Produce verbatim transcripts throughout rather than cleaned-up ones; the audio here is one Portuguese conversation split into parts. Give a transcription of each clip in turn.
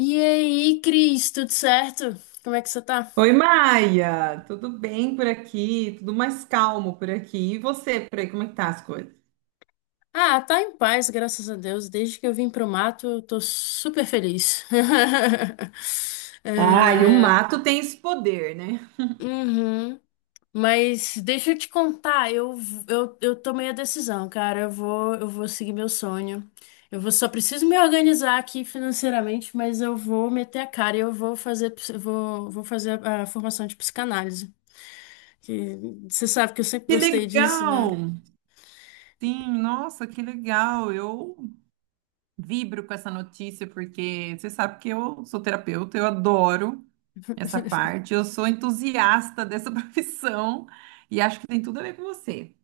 E aí, Cris, tudo certo? Como é que você tá? Oi, Maia, tudo bem por aqui? Tudo mais calmo por aqui. E você, por aí, como é que tá as coisas? Ah, tá em paz, graças a Deus. Desde que eu vim pro mato, eu tô super feliz. Ah, e o É, mato tem esse poder, né? uhum. Mas deixa eu te contar, eu, eu, eu tomei a decisão, cara. Eu vou, eu vou seguir meu sonho. Eu vou, só preciso me organizar aqui financeiramente, mas eu vou meter a cara e eu vou fazer, ps- eu vou, vou fazer a a formação de psicanálise. Que você sabe que eu sempre Que gostei disso, legal! né? Sim, nossa, que legal! Eu vibro com essa notícia porque você sabe que eu sou terapeuta, eu adoro essa parte, eu sou entusiasta dessa profissão e acho que tem tudo a ver com você.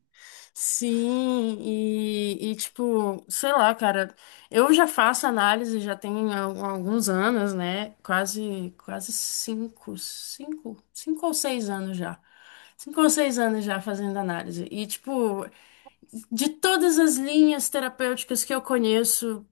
Sim, e, e, tipo, sei lá, cara, eu já faço análise já tem al- alguns anos, né? Quase, quase cinco, cinco, cinco ou seis anos já. Cinco ou seis anos já fazendo análise. E, tipo, de todas as linhas terapêuticas que eu conheço,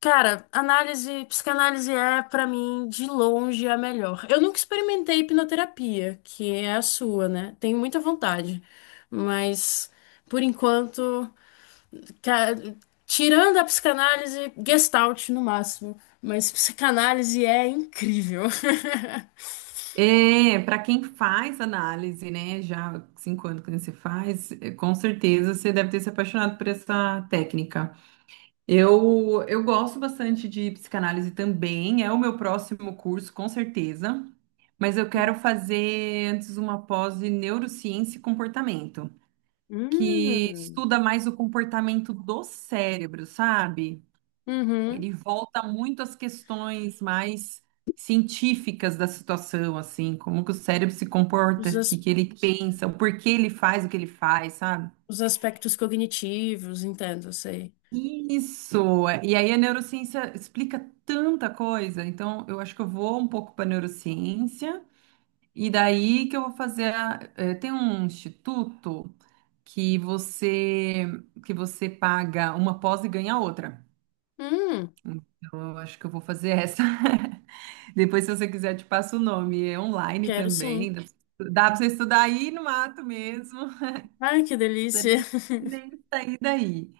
cara, análise, psicanálise é pra mim de longe a melhor. Eu nunca experimentei hipnoterapia, que é a sua, né? Tenho muita vontade, mas por enquanto, ca- tirando a psicanálise, Gestalt no máximo, mas psicanálise é incrível. É, para quem faz análise, né, já há cinco anos que você faz, é, com certeza você deve ter se apaixonado por essa técnica. Eu, eu gosto bastante de psicanálise também, é o meu próximo curso, com certeza, mas eu quero fazer antes uma pós em neurociência e comportamento, que Hum, estuda mais o comportamento do cérebro, sabe? uhum. Ele volta muito às questões mais científicas da situação, assim, como que o cérebro se comporta, Os, o que as- que ele pensa, o porquê ele faz o que ele faz, sabe? os aspectos cognitivos, entendo, sei. Isso! E aí a neurociência explica tanta coisa, então eu acho que eu vou um pouco para neurociência, e daí que eu vou fazer. A- eh, tem um instituto que você que você paga uma pós e ganha outra. Hum, Então eu acho que eu vou fazer essa. Depois, se você quiser, eu te passo o nome. É online quero sim. também. Dá para você estudar aí no mato mesmo. Ai, que delícia. Nem sair daí.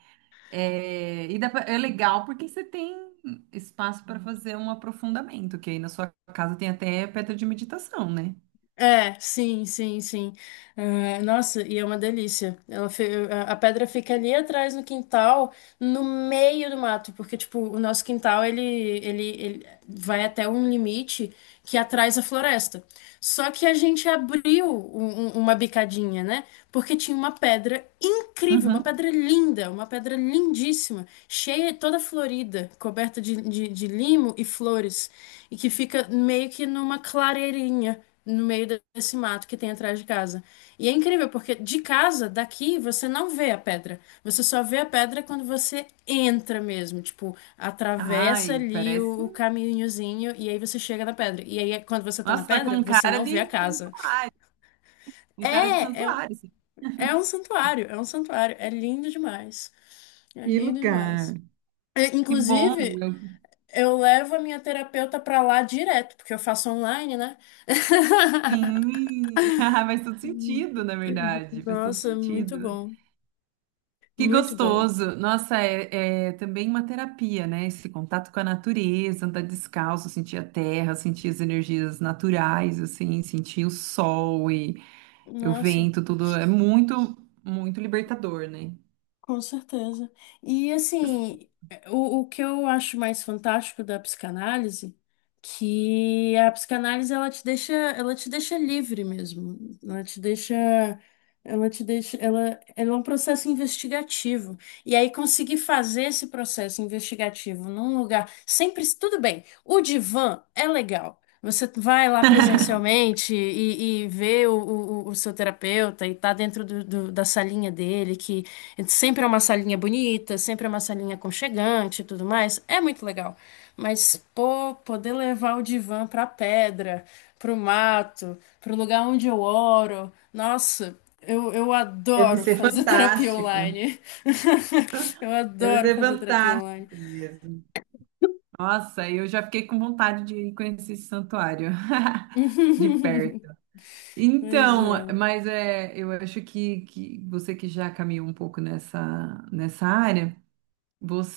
É, e dá pra- é legal porque você tem espaço para fazer um aprofundamento, que aí na sua casa tem até pedra de meditação, né? É, sim, sim, sim. Ah, nossa, e é uma delícia. Ela fe- a a pedra fica ali atrás no quintal, no meio do mato, porque tipo, o nosso quintal ele, ele, ele vai até um limite que atrás a floresta. Só que a gente abriu um- um- uma bicadinha, né? Porque tinha uma pedra incrível, uma Uhum. pedra linda, uma pedra lindíssima, cheia, toda florida, coberta de, de, de limo e flores, e que fica meio que numa clareirinha no meio de- desse mato que tem atrás de casa. E é incrível, porque de casa, daqui, você não vê a pedra. Você só vê a pedra quando você entra mesmo. Tipo, atravessa Ai, ali parece. o, o caminhozinho e aí você chega na pedra. E aí, quando você tá na Nossa, tá com pedra, um você cara não vê de a casa. santuário. Um cara de É, é, santuário, assim. é um santuário, é um santuário. É lindo demais. É Que lindo lugar. demais. É, Que bom. inclusive, Eu- eu levo a minha terapeuta pra lá direto, porque eu faço online, né? Sim. Faz todo Hum, sentido, na verdade. Faz todo nossa, muito sentido. bom. Que Muito bom. gostoso! Nossa, é, é também uma terapia, né? Esse contato com a natureza, andar descalço, sentir a terra, sentir as energias naturais, assim, sentir o sol e o Nossa, vento, tudo é muito, muito libertador, né? com certeza. E assim, o, o que eu acho mais fantástico da psicanálise, que a psicanálise ela te deixa, ela te deixa livre mesmo. Ela te deixa, ela te deixa, ela, ela é um processo investigativo. E aí conseguir fazer esse processo investigativo num lugar sempre tudo bem. O divã é legal. Você vai lá presencialmente e, e vê o, o- o seu terapeuta e tá dentro do- do- da salinha dele, que sempre é uma salinha bonita, sempre é uma salinha aconchegante e tudo mais. É muito legal. Mas, pô, poder levar o divã pra pedra, pro mato, pro lugar onde eu oro. Nossa, eu, eu Deve adoro ser fazer terapia fantástico. online. Eu Deve adoro ser fazer terapia online. fantástico mesmo. Nossa, eu já fiquei com vontade de ir conhecer esse santuário de perto. Mas Então, é. mas é, eu acho que, que você que já caminhou um pouco nessa, nessa área.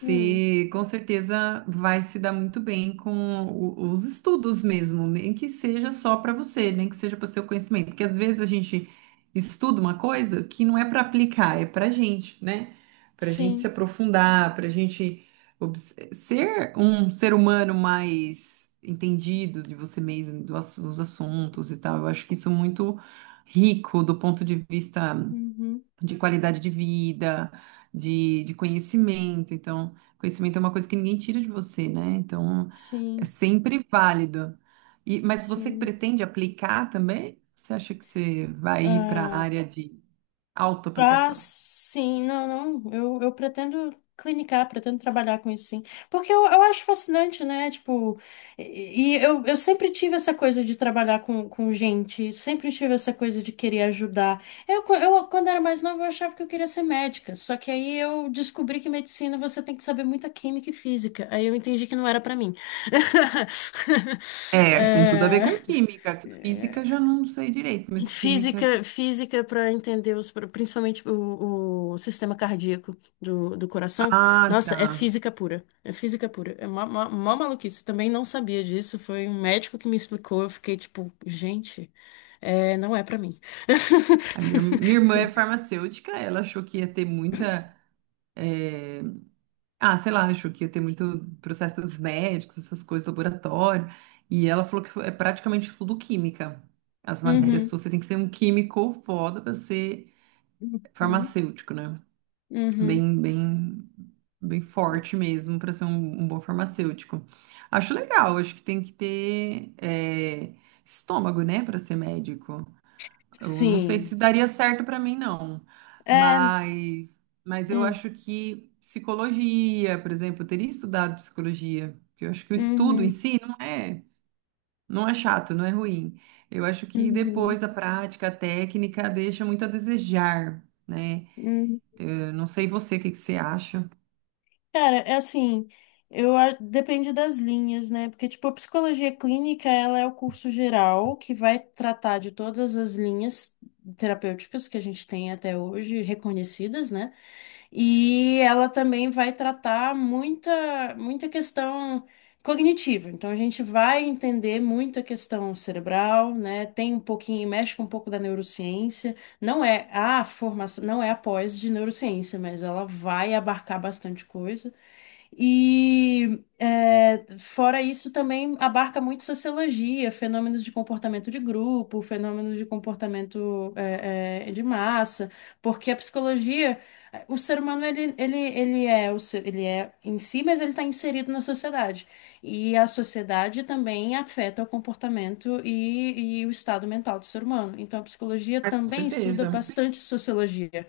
Hum. com certeza vai se dar muito bem com o- os estudos mesmo, nem que seja só para você, nem que seja para seu conhecimento, porque às vezes a gente estuda uma coisa que não é para aplicar, é para gente, né? Para gente se Sim, aprofundar, para gente obs- ser um ser humano mais entendido de você mesmo, do ass- dos assuntos e tal. Eu acho que isso é muito rico do ponto de vista uhum, de qualidade de vida, de, de conhecimento. Então, conhecimento é uma coisa que ninguém tira de você, né? Então, é sim, sempre válido. E, mas você sim. pretende aplicar também? Você acha que você vai ir para a Ah, área de ah, autoaplicação? sim, não, não. Eu, eu pretendo clinicar, pretendo trabalhar com isso, sim. Porque eu, eu acho fascinante, né? Tipo, e, e eu, eu sempre tive essa coisa de trabalhar com, com gente, sempre tive essa coisa de querer ajudar. Eu, co- eu, quando era mais nova, eu achava que eu queria ser médica. Só que aí eu descobri que medicina você tem que saber muita química e física. Aí eu entendi que não era pra mim. É, tem tudo a ver É, com química. Física já não sei direito, mas química. Física, física para entender os, principalmente o, o sistema cardíaco do, do coração. Ah, Nossa, tá. é física pura. É física pura. É mó, mó, mó maluquice. Também não sabia disso. Foi um médico que me explicou. Eu fiquei tipo, gente, é, não é para mim. A minha, irm- minha irmã é farmacêutica, ela achou que ia ter muita. Ah, sei lá, achou que ia ter muito processo dos médicos, essas coisas, laboratório. E ela falou que foi- é praticamente tudo química. As Uhum. matérias, Uhum, suas, você tem que ser um químico foda para ser uhum, farmacêutico, né? uhum. Bem, bem, bem forte mesmo para ser um, um bom farmacêutico. Acho legal, acho que tem que ter é, estômago, né, para ser médico. Eu não sei se Sim. daria certo para mim, não. É. Mas, mas eu Hum, acho que psicologia, por exemplo, eu teria estudado psicologia, porque eu acho que o estudo em uhum. si não é, não é chato, não é ruim. Eu acho que Uhum. depois a prática, a técnica deixa muito a desejar, né? Uhum. Eu não sei você, o que que você acha? Cara, é assim, eu a- depende das linhas, né? Porque, tipo, a psicologia clínica, ela é o curso geral que vai tratar de todas as linhas terapêuticas que a gente tem até hoje reconhecidas, né? E ela também vai tratar muita, muita questão cognitiva. Então, a gente vai entender muita questão cerebral, né? Tem um pouquinho, mexe com um pouco da neurociência. Não é a formação, não é a pós de neurociência, mas ela vai abarcar bastante coisa. E é, fora isso também abarca muito sociologia, fenômenos de comportamento de grupo, fenômenos de comportamento é, é, de massa, porque a psicologia, é, o ser humano ele, ele, ele é o ser- ele é em si, mas ele está inserido na sociedade. E a sociedade também afeta o comportamento e, e o estado mental do ser humano. Então a psicologia Com também estuda certeza. bastante sociologia.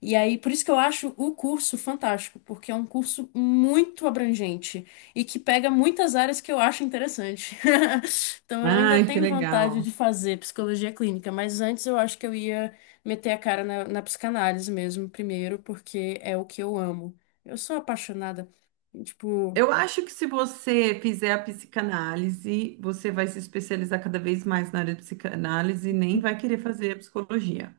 E aí, por isso que eu acho o curso fantástico, porque é um curso muito abrangente e que pega muitas áreas que eu acho interessante. Então, eu ainda Ai, que tenho vontade legal. de fazer psicologia clínica, mas antes eu acho que eu ia meter a cara na, na psicanálise mesmo, primeiro, porque é o que eu amo. Eu sou apaixonada. Tipo. Eu acho que se você fizer a psicanálise, você vai se especializar cada vez mais na área de psicanálise e nem vai querer fazer a psicologia.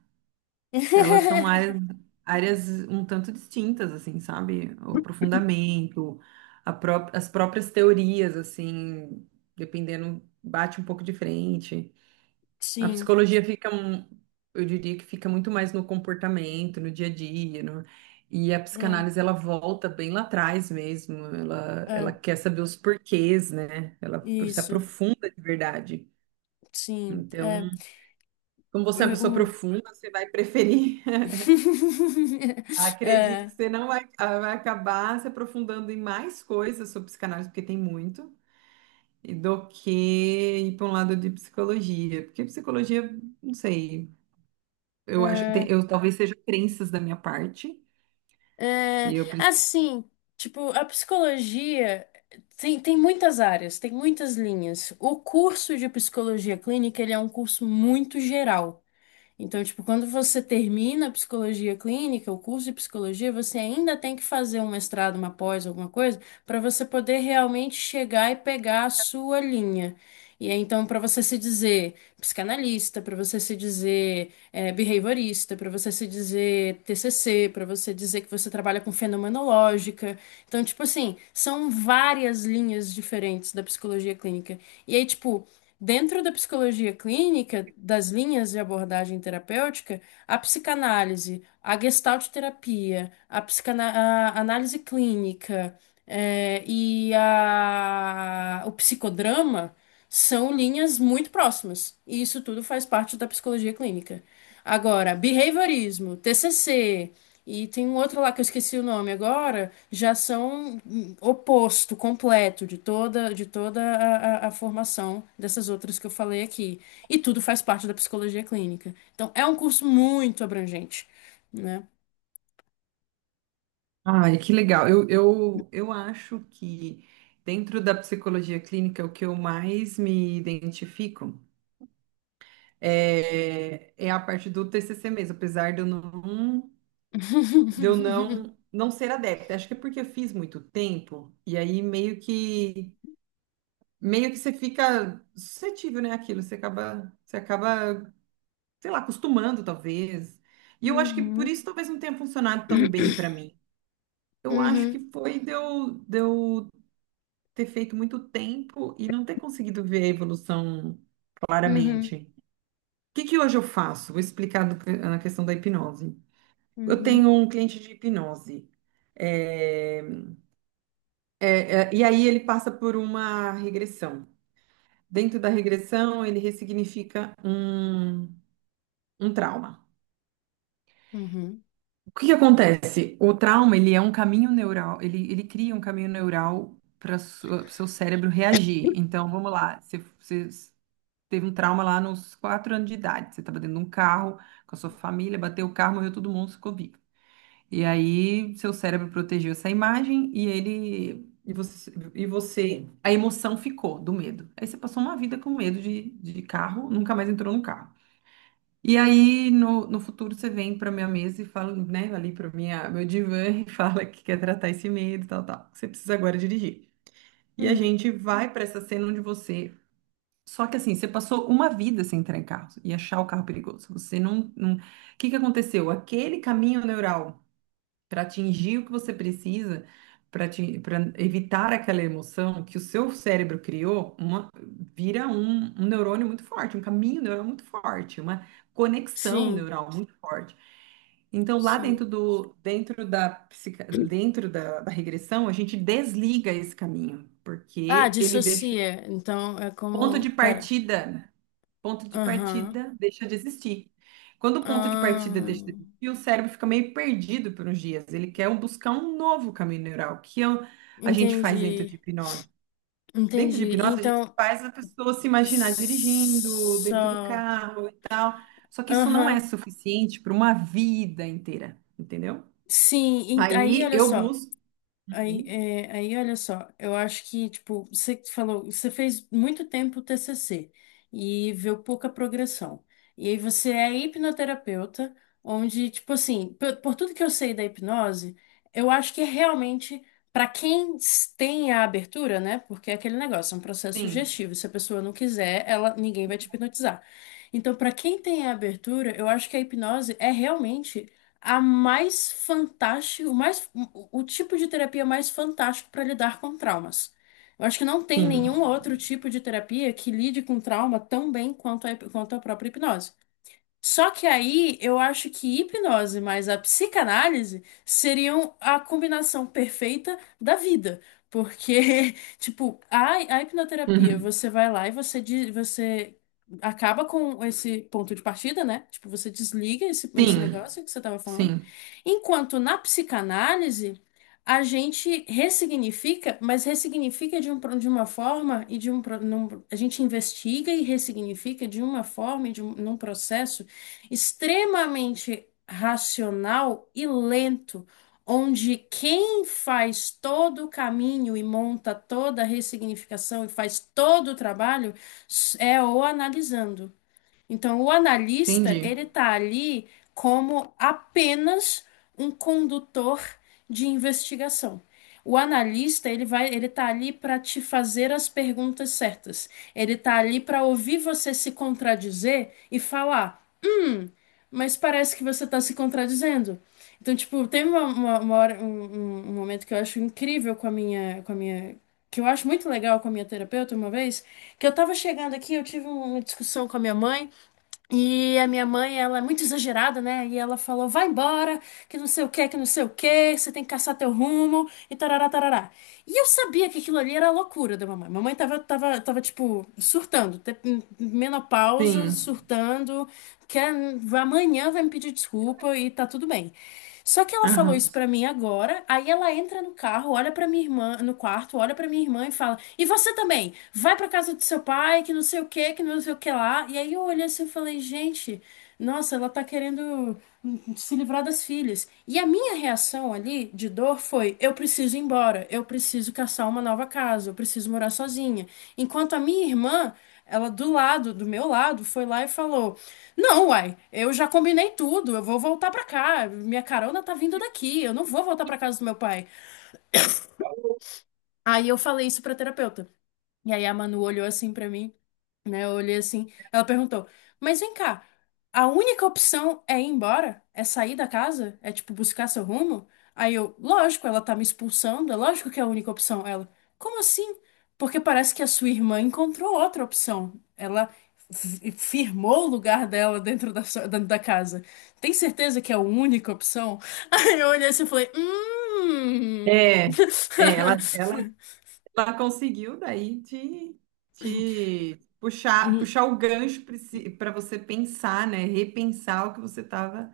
Elas são áreas, áreas um tanto distintas, assim, sabe? O aprofundamento, a pró- as próprias teorias, assim, dependendo, bate um pouco de frente. A Sim. psicologia fica, um- eu diria que fica muito mais no comportamento, no dia a dia, no- e a Hum, psicanálise ela volta bem lá atrás mesmo, ela, é, ela quer saber os porquês, né? Ela se isso. aprofunda de verdade. Sim. Então, É, como você é uma é, pessoa o... profunda, você vai preferir. Acredito é, que você não vai, ah, vai acabar se aprofundando em mais coisas sobre psicanálise, porque tem muito, e do que ir para um lado de psicologia, porque psicologia, não sei. Eu acho, é, tem- eu talvez seja crenças da minha parte, é, e eu preciso. assim, tipo, a psicologia tem, tem muitas áreas, tem muitas linhas. O curso de psicologia clínica, ele é um curso muito geral. Então, tipo, quando você termina a psicologia clínica, o curso de psicologia, você ainda tem que fazer um mestrado, uma pós, alguma coisa, para você poder realmente chegar e pegar a sua linha. E aí, então, para você se dizer psicanalista, para você se dizer eh, behaviorista, para você se dizer T C C, para você dizer que você trabalha com fenomenológica. Então, tipo assim, são várias linhas diferentes da psicologia clínica. E aí, tipo, dentro da psicologia clínica, das linhas de abordagem terapêutica, a psicanálise, a gestalt terapia, a, psicana- a análise clínica, eh, e a- o psicodrama são linhas muito próximas. E isso tudo faz parte da psicologia clínica. Agora, behaviorismo, T C C. E tem um outro lá que eu esqueci o nome agora, já são hum, oposto, completo de toda, de toda a, a- a formação dessas outras que eu falei aqui. E tudo faz parte da psicologia clínica. Então é um curso muito abrangente, né? Ai, que legal. Eu, eu, eu acho que dentro da psicologia clínica, o que eu mais me identifico é, é a parte do T C C mesmo, apesar de eu não, de eu não, não ser adepta. Acho que é porque eu fiz muito tempo, e aí meio que meio que você fica suscetível, né, àquilo, você acaba, você acaba, sei lá, acostumando, talvez. E eu acho que por Uhum. isso talvez não tenha funcionado tão bem para mim. Eu acho Uhum. que foi de eu, de eu ter feito muito tempo e não ter conseguido ver a evolução Uhum. claramente. O que que hoje eu faço? Vou explicar do que- na questão da hipnose. Eu Uhum. tenho um cliente de hipnose. É, é, é, e aí ele passa por uma regressão. Dentro da regressão, ele ressignifica um, um trauma. Uhum. O que que acontece? O trauma, ele é um caminho neural, ele, ele cria um caminho neural para o seu cérebro reagir. Então, vamos lá, você, você teve um trauma lá nos quatro anos de idade, você estava dentro de um carro com a sua família, bateu o carro, morreu todo mundo, ficou vivo. E aí, seu cérebro protegeu essa imagem e ele. E você, e você, a emoção ficou do medo. Aí você passou uma vida com medo de, de carro, nunca mais entrou no carro. E aí, no, no futuro, você vem para minha mesa e fala, né, ali para minha, meu divã e fala que quer tratar esse medo, tal, tal. Você precisa agora dirigir. E a Uhum. gente vai para essa cena onde você. Só que assim, você passou uma vida sem entrar em carro e achar o carro perigoso. Você não, não. O que que aconteceu? Aquele caminho neural para atingir o que você precisa, para evitar aquela emoção que o seu cérebro criou, uma, vira um, um neurônio muito forte, um caminho neural muito forte, uma conexão Sim, neural muito forte. Então, lá sim. dentro do, dentro da, psica- dentro da, da regressão, a gente desliga esse caminho, Ah, porque ele deixa o dissocia. Então é ponto como. de Pera. partida. Ponto de Aham. partida deixa de existir. Quando o ponto de Ah, partida deixa de existir, o cérebro fica meio perdido por uns dias. Ele quer um- buscar um novo caminho neural, que é o- a gente faz dentro entendi. de hipnose. Dentro de Entendi. hipnose, a gente Então, faz a pessoa se imaginar dirigindo dentro do só. carro. Só que isso não é Aham. suficiente para uma vida inteira, entendeu? Sim, en- aí Aí olha eu só. busco. Aí, Uhum. é, aí, olha só, eu acho que, tipo, você falou, você fez muito tempo o T C C e viu pouca progressão. E aí você é hipnoterapeuta, onde, tipo assim, por, por tudo que eu sei da hipnose, eu acho que é realmente, para quem s- tem a abertura, né? Porque é aquele negócio, é um processo Sim, sugestivo. Se a pessoa não quiser, ela, ninguém vai te hipnotizar. Então, para quem tem a abertura, eu acho que a hipnose é realmente a mais fantástica, o mais, o o tipo de terapia mais fantástico para lidar com traumas. Eu acho que não tem sim. nenhum outro tipo de terapia que lide com trauma tão bem quanto a, quanto a própria hipnose. Só que aí eu acho que hipnose mais a psicanálise seriam a combinação perfeita da vida. Porque, tipo, a, a hipnoterapia, Uhum. você vai lá e você, de- você acaba com esse ponto de partida, né? Tipo, você desliga esse, esse Sim, negócio que você tava falando. sim. Enquanto na psicanálise, a gente ressignifica, mas ressignifica de, um, pro- de uma forma e de um. pro- num- a gente investiga e ressignifica de uma forma e de um, num processo extremamente racional e lento, onde quem faz todo o caminho e monta toda a ressignificação e faz todo o trabalho é o analisando. Então, o analista, Entendi. ele tá ali como apenas um condutor de investigação. O analista, ele vai, ele tá ali para te fazer as perguntas certas. Ele tá ali para ouvir você se contradizer e falar: mas parece que você está se contradizendo. Então, tipo, tem uma, uma, uma hora, um, um- um momento que eu acho incrível com a minha, com a minha, que eu acho muito legal com a minha terapeuta uma vez, que eu tava chegando aqui, eu tive uma discussão com a minha mãe, e a minha mãe, ela é muito exagerada, né? E ela falou: vai embora, que não sei o que, que não sei o que, você tem que caçar teu rumo, e tarará, tarará. E eu sabia que aquilo ali era a loucura da mamãe. Mamãe tava, tava, tava tipo, surtando, te- menopausa, Sim. surtando, que amanhã vai me pedir desculpa e tá tudo bem. Só que ela falou Aham. isso pra mim agora, aí ela entra no carro, olha pra minha irmã, no quarto, olha pra minha irmã e fala: "E você também? Vai pra casa do seu pai, que não sei o que, que não sei o que lá". E aí eu olhei assim e falei: "Gente, nossa, ela tá querendo hum, se livrar das filhas". E a minha reação ali de dor foi: "Eu preciso ir embora, eu preciso caçar uma nova casa, eu preciso morar sozinha". Enquanto a minha irmã, ela do lado, do meu lado, foi lá e falou: não, uai, eu já combinei tudo, eu vou voltar pra cá, minha carona tá vindo daqui, eu não vou voltar pra casa do meu pai. Aí eu falei isso pra terapeuta. E aí a Manu olhou assim pra mim, né? Eu olhei assim. Ela perguntou: mas vem cá, a única opção é ir embora? É sair da casa? É tipo buscar seu rumo? Aí eu, lógico, ela tá me expulsando, é lógico que é a única opção. Ela, como assim? Porque parece que a sua irmã encontrou outra opção. Ela fi- firmou o lugar dela dentro da, sua- dentro da casa. Tem certeza que é a única opção? Aí eu olhei assim e falei: hum. É, é, ela, ela Ela conseguiu daí te, te puxar, Hum. puxar o gancho para você pensar, né? Repensar o que você estava,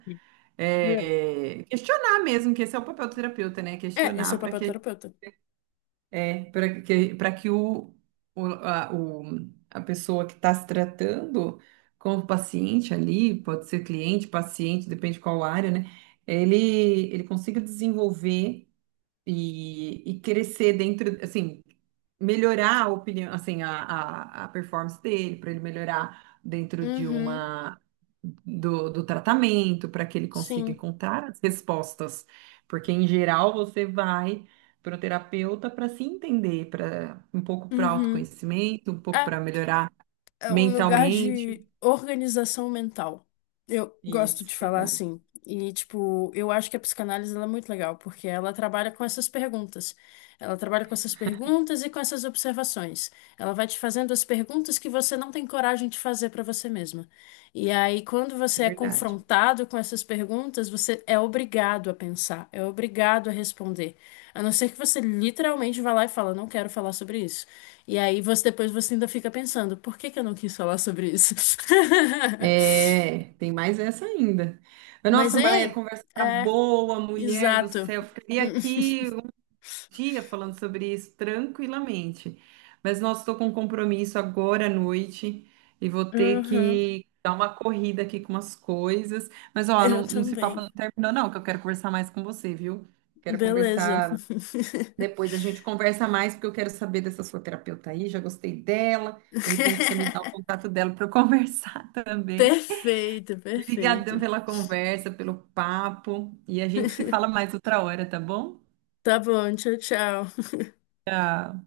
questionar mesmo, que esse é o papel do terapeuta, né? É, esse é Questionar o para papel do que, terapeuta. é, para que, para que o, o, a, o- a pessoa que está se tratando com o paciente ali, pode ser cliente, paciente, depende qual área, né? Ele, ele consiga desenvolver e, e crescer dentro, assim, melhorar a opinião, assim, a, a, a performance dele, para ele melhorar dentro de Uhum, uma do, do tratamento, para que ele consiga sim. encontrar as respostas. Porque em geral você vai para o terapeuta para se entender, para um pouco para Uhum. autoconhecimento, um pouco É, para melhorar é um lugar mentalmente. de organização mental. Eu gosto Isso, de falar verdade, assim. E, tipo, eu acho que a psicanálise ela é muito legal, porque ela trabalha com essas perguntas. Ela trabalha com essas perguntas e com essas observações. Ela vai te fazendo as perguntas que você não tem coragem de fazer para você mesma. E aí, quando é você é verdade. confrontado com essas perguntas, você é obrigado a pensar, é obrigado a responder. A não ser que você literalmente vá lá e fala, não quero falar sobre isso. E aí você depois você ainda fica pensando, por que que eu não quis falar sobre isso? É, tem mais essa ainda. Mas, Mas, nossa, Maria, a hein? conversa tá É, boa, mulher do exato. céu. Ficaria aqui um dia falando sobre isso tranquilamente. Mas, nossa, estou com um compromisso agora à noite e vou ter Uhum, que dar uma corrida aqui com umas coisas. Mas, ó, eu não, não se papo não também. terminou, não, que eu quero conversar mais com você, viu? Quero Beleza. conversar depois. A gente conversa mais, porque eu quero saber dessa sua terapeuta aí. Já gostei dela. De repente, você me dá o contato dela para eu conversar também. Perfeito, Obrigadão perfeito. pela conversa, pelo papo. E a gente se fala mais outra hora, tá bom? Tá bom, tchau, tchau. Tá.